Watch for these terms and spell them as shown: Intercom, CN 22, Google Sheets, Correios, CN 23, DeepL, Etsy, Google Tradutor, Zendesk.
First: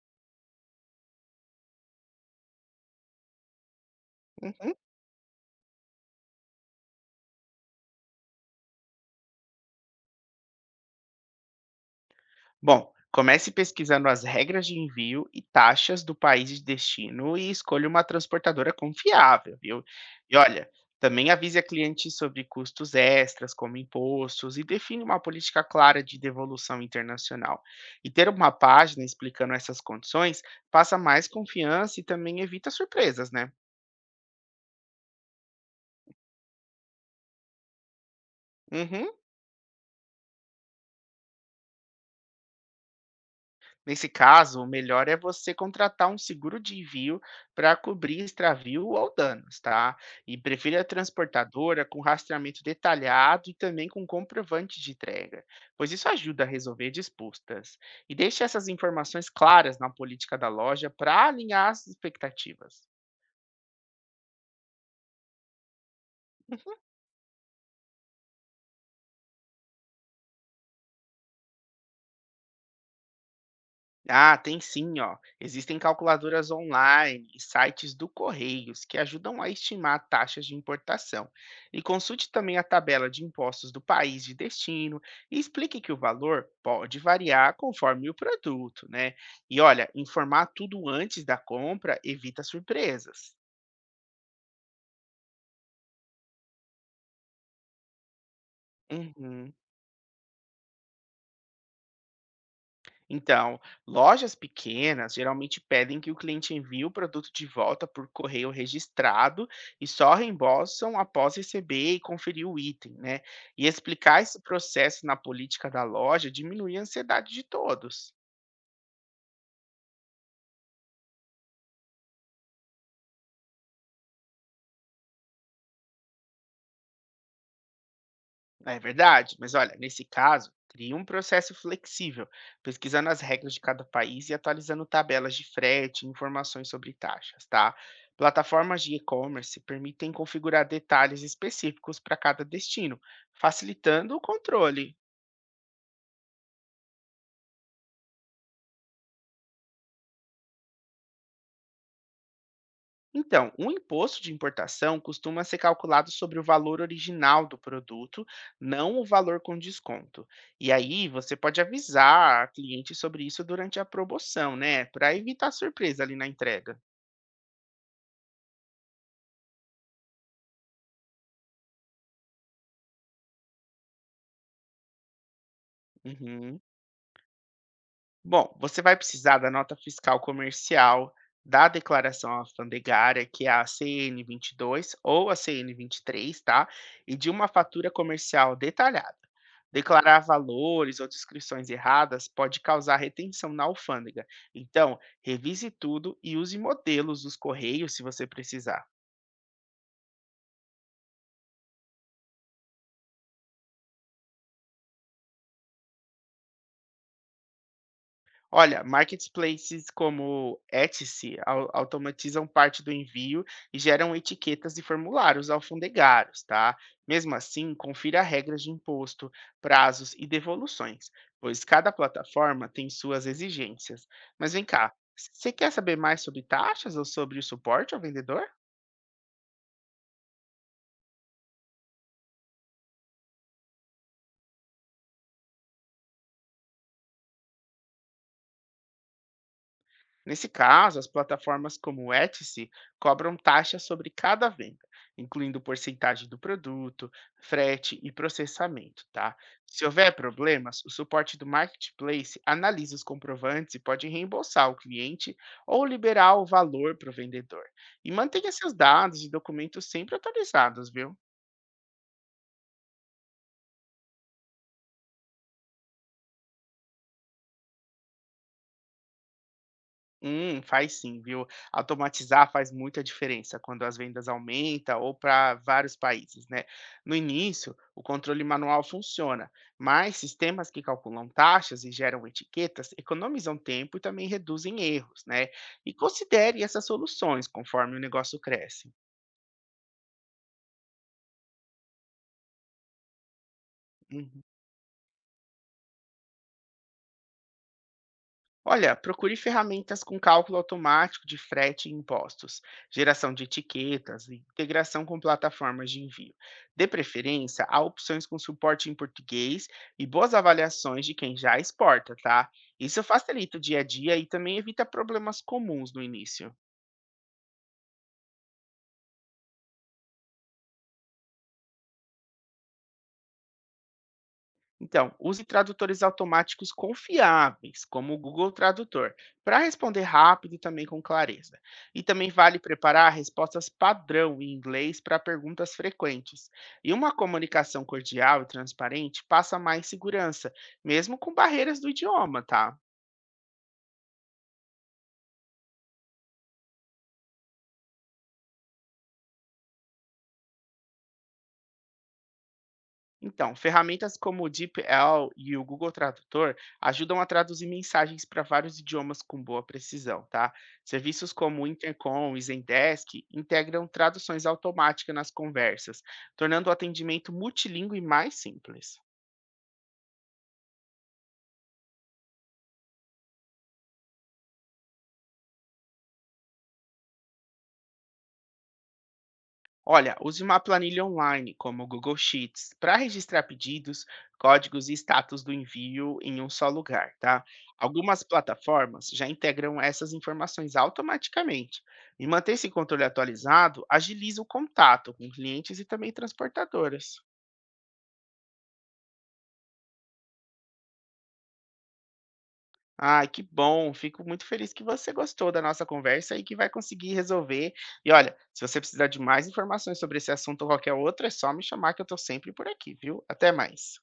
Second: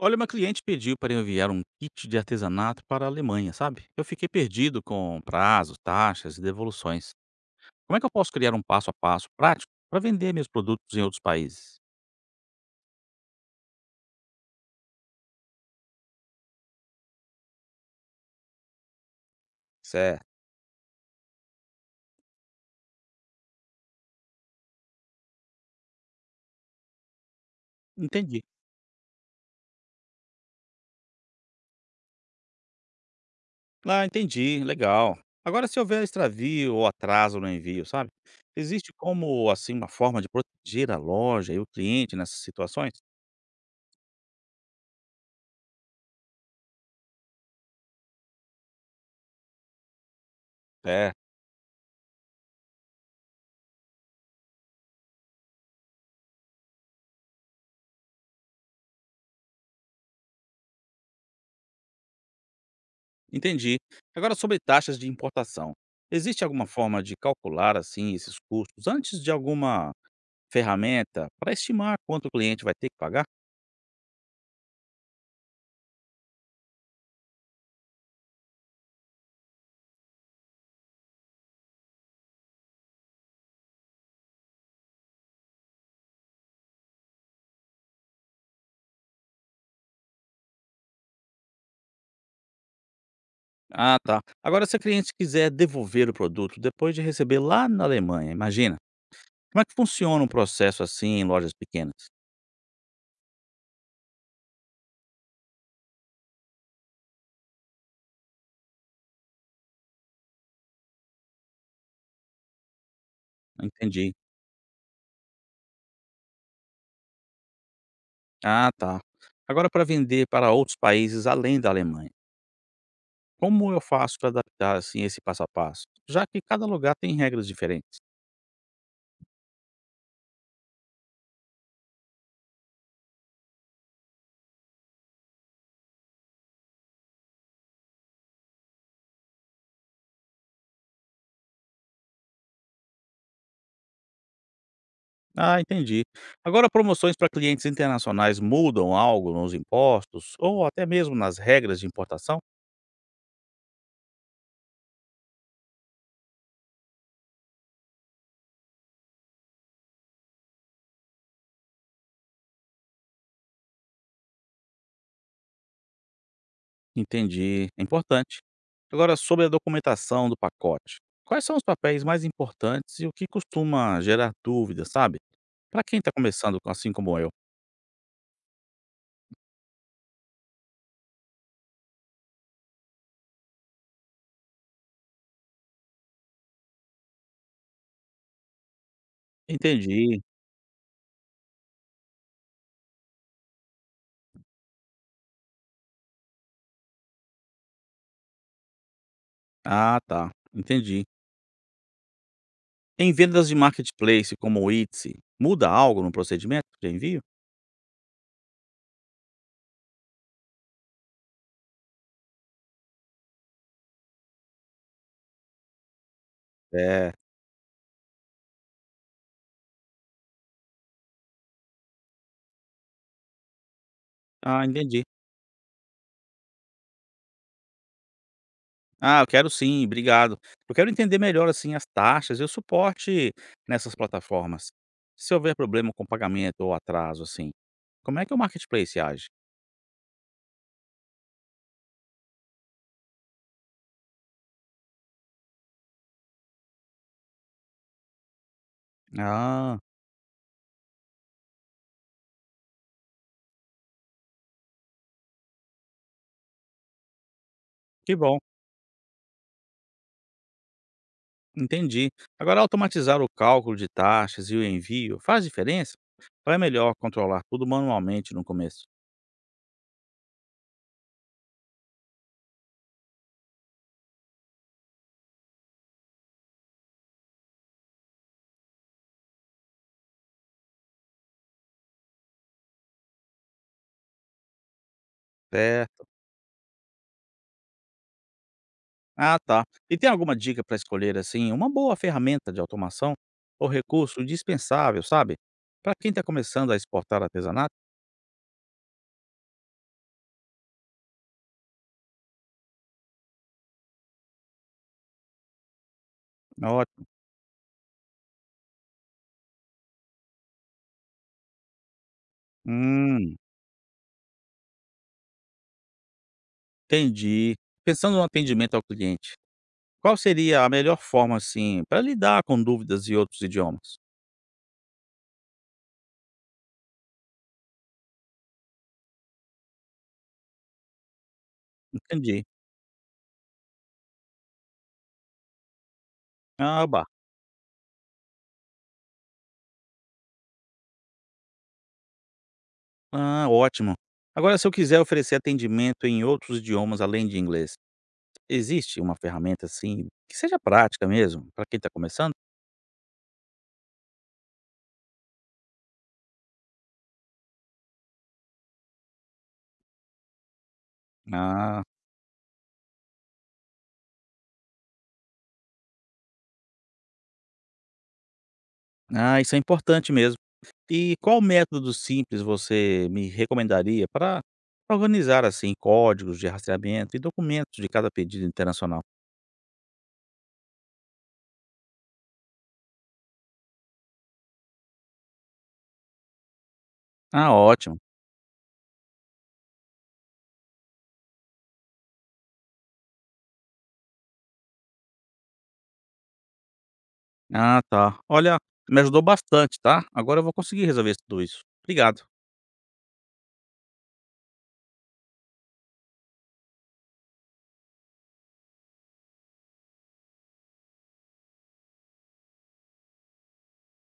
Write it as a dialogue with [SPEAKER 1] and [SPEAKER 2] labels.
[SPEAKER 1] Olha, uma cliente pediu para enviar um kit de artesanato para a Alemanha, sabe? Eu fiquei
[SPEAKER 2] Uhum.
[SPEAKER 1] perdido com prazos, taxas e devoluções. Como é que eu posso criar um passo a passo prático para vender meus produtos em outros países?
[SPEAKER 2] Bom, comece pesquisando as regras de envio e taxas do país de destino e escolha uma transportadora confiável, viu?
[SPEAKER 1] Certo.
[SPEAKER 2] E olha, também avise a cliente sobre custos extras, como impostos, e define uma política clara de devolução internacional. E ter
[SPEAKER 1] Entendi.
[SPEAKER 2] uma página explicando essas condições passa mais confiança e também evita surpresas, né?
[SPEAKER 1] Ah, entendi. Legal. Agora, se houver extravio ou atraso no envio, sabe? Existe
[SPEAKER 2] Uhum.
[SPEAKER 1] como, assim, uma forma de proteger a loja e o cliente nessas situações?
[SPEAKER 2] Nesse caso, o melhor é você contratar um seguro de envio para cobrir extravio ou danos, tá? E prefira a
[SPEAKER 1] É.
[SPEAKER 2] transportadora com rastreamento detalhado e também com comprovante de entrega, pois isso ajuda a resolver disputas. E deixe essas informações claras na política da loja para alinhar as expectativas.
[SPEAKER 1] Entendi. Agora, sobre taxas de importação. Existe alguma forma de calcular, assim, esses custos antes de alguma ferramenta para estimar quanto o cliente vai ter que pagar?
[SPEAKER 2] Ah, tem sim, ó. Existem calculadoras online e sites do Correios que ajudam a estimar taxas de importação. E consulte também a tabela de impostos do país de destino e explique que o valor pode variar conforme o produto, né? E olha, informar tudo antes da compra evita surpresas.
[SPEAKER 1] Ah, tá. Agora, se o cliente quiser devolver o produto depois de receber lá na Alemanha, imagina.
[SPEAKER 2] Uhum.
[SPEAKER 1] Como é que funciona um processo assim em lojas pequenas?
[SPEAKER 2] Então, lojas pequenas geralmente pedem que o cliente envie o produto de volta por correio registrado e só reembolsam após receber e conferir o item, né? E
[SPEAKER 1] Entendi.
[SPEAKER 2] explicar esse processo na política da loja diminui a ansiedade de todos.
[SPEAKER 1] Ah, tá. Agora, para vender para outros países além da Alemanha, como eu faço para adaptar assim esse passo a passo? Já que cada lugar tem regras diferentes.
[SPEAKER 2] É verdade, mas olha, nesse caso, cria um processo flexível, pesquisando as regras de cada país e atualizando tabelas de frete e informações sobre taxas, tá? Plataformas de e-commerce permitem configurar detalhes específicos para cada destino, facilitando o controle.
[SPEAKER 1] Ah, entendi. Agora, promoções para clientes internacionais mudam algo nos impostos ou até mesmo nas regras de importação?
[SPEAKER 2] Então, o imposto de importação costuma ser calculado sobre o valor original do produto, não o valor com desconto. E aí você pode avisar a cliente sobre isso durante a promoção, né? Para evitar surpresa ali na entrega.
[SPEAKER 1] Entendi, é importante. Agora, sobre a documentação do pacote, quais são os papéis mais importantes e o que costuma gerar dúvidas, sabe? Para quem está começando
[SPEAKER 2] Uhum.
[SPEAKER 1] assim como eu.
[SPEAKER 2] Bom, você vai precisar da nota fiscal comercial, da declaração alfandegária, que é a CN 22 ou a CN 23, tá? E de uma fatura comercial detalhada. Declarar
[SPEAKER 1] Entendi.
[SPEAKER 2] valores ou descrições erradas pode causar retenção na alfândega. Então, revise tudo e use modelos dos correios se você precisar.
[SPEAKER 1] Ah, tá. Entendi. Em vendas de marketplace como o Etsy, muda algo no procedimento de envio?
[SPEAKER 2] Olha, marketplaces como Etsy automatizam parte do envio e geram etiquetas e formulários alfandegários, tá?
[SPEAKER 1] É.
[SPEAKER 2] Mesmo assim, confira regras de imposto, prazos e devoluções, pois cada plataforma tem suas exigências. Mas vem
[SPEAKER 1] Ah,
[SPEAKER 2] cá,
[SPEAKER 1] entendi.
[SPEAKER 2] você quer saber mais sobre taxas ou sobre o suporte ao vendedor?
[SPEAKER 1] Ah, eu quero sim, obrigado. Eu quero entender melhor assim as taxas e o suporte nessas plataformas. Se houver problema com pagamento ou atraso assim, como é que o marketplace age?
[SPEAKER 2] Nesse caso, as plataformas como o Etsy cobram taxas sobre cada venda, incluindo porcentagem do produto, frete e processamento, tá?
[SPEAKER 1] Ah,
[SPEAKER 2] Se houver problemas, o suporte do marketplace analisa os comprovantes e pode reembolsar o cliente ou liberar o valor para o vendedor. E
[SPEAKER 1] que bom,
[SPEAKER 2] mantenha seus dados e documentos sempre atualizados, viu?
[SPEAKER 1] entendi. Agora, automatizar o cálculo de taxas e o envio faz diferença? Ou é melhor controlar tudo manualmente no começo?
[SPEAKER 2] Faz sim, viu? Automatizar faz muita diferença quando as vendas aumentam ou para vários países, né? No início, o controle manual funciona, mas sistemas que calculam taxas e geram etiquetas economizam tempo e também reduzem erros, né? E
[SPEAKER 1] Certo.
[SPEAKER 2] considere essas soluções conforme o negócio cresce.
[SPEAKER 1] Ah, tá. E tem alguma dica para escolher, assim, uma boa ferramenta de automação ou recurso
[SPEAKER 2] Uhum.
[SPEAKER 1] indispensável, sabe? Para quem está começando a exportar artesanato?
[SPEAKER 2] Olha, procure ferramentas com cálculo automático de frete e impostos, geração de etiquetas e integração com plataformas de envio. Dê
[SPEAKER 1] Ótimo.
[SPEAKER 2] preferência a opções com suporte em português e boas avaliações de quem já exporta, tá? Isso
[SPEAKER 1] Hum,
[SPEAKER 2] facilita o dia a dia e também evita problemas comuns no início.
[SPEAKER 1] entendi. Pensando no atendimento ao cliente, qual seria a melhor forma, assim, para lidar com dúvidas e outros idiomas?
[SPEAKER 2] Então, use tradutores automáticos confiáveis, como o Google Tradutor, para responder rápido e também com clareza. E também
[SPEAKER 1] Entendi.
[SPEAKER 2] vale preparar respostas padrão em inglês para perguntas frequentes.
[SPEAKER 1] Ah,
[SPEAKER 2] E
[SPEAKER 1] bacana.
[SPEAKER 2] uma comunicação cordial e transparente passa mais segurança, mesmo com barreiras do idioma, tá?
[SPEAKER 1] Ah, ótimo. Agora, se eu quiser oferecer atendimento em outros idiomas além de inglês, existe uma ferramenta assim que seja prática mesmo para quem está começando?
[SPEAKER 2] Então, ferramentas como o DeepL e o Google Tradutor ajudam a traduzir mensagens para vários idiomas com boa precisão, tá? Serviços como o
[SPEAKER 1] Ah,
[SPEAKER 2] Intercom e Zendesk integram traduções automáticas nas conversas, tornando o atendimento multilíngue mais simples.
[SPEAKER 1] ah, isso é importante mesmo. E qual método simples você me recomendaria para organizar assim códigos de rastreamento e documentos de cada pedido internacional?
[SPEAKER 2] Olha, use uma planilha online, como o Google Sheets, para registrar pedidos, códigos e status do envio em um só lugar, tá?
[SPEAKER 1] Ah, ótimo.
[SPEAKER 2] Algumas plataformas já integram essas informações automaticamente. E manter esse controle atualizado agiliza o contato com clientes e também transportadoras.
[SPEAKER 1] Ah, tá. Olha, me ajudou bastante, tá? Agora eu vou conseguir resolver tudo isso. Obrigado.
[SPEAKER 2] Ai, que bom! Fico muito feliz que você gostou da nossa conversa e que vai conseguir resolver. E olha, se você precisar de mais informações sobre esse assunto ou qualquer outro, é só me chamar que eu estou sempre por aqui, viu? Até mais.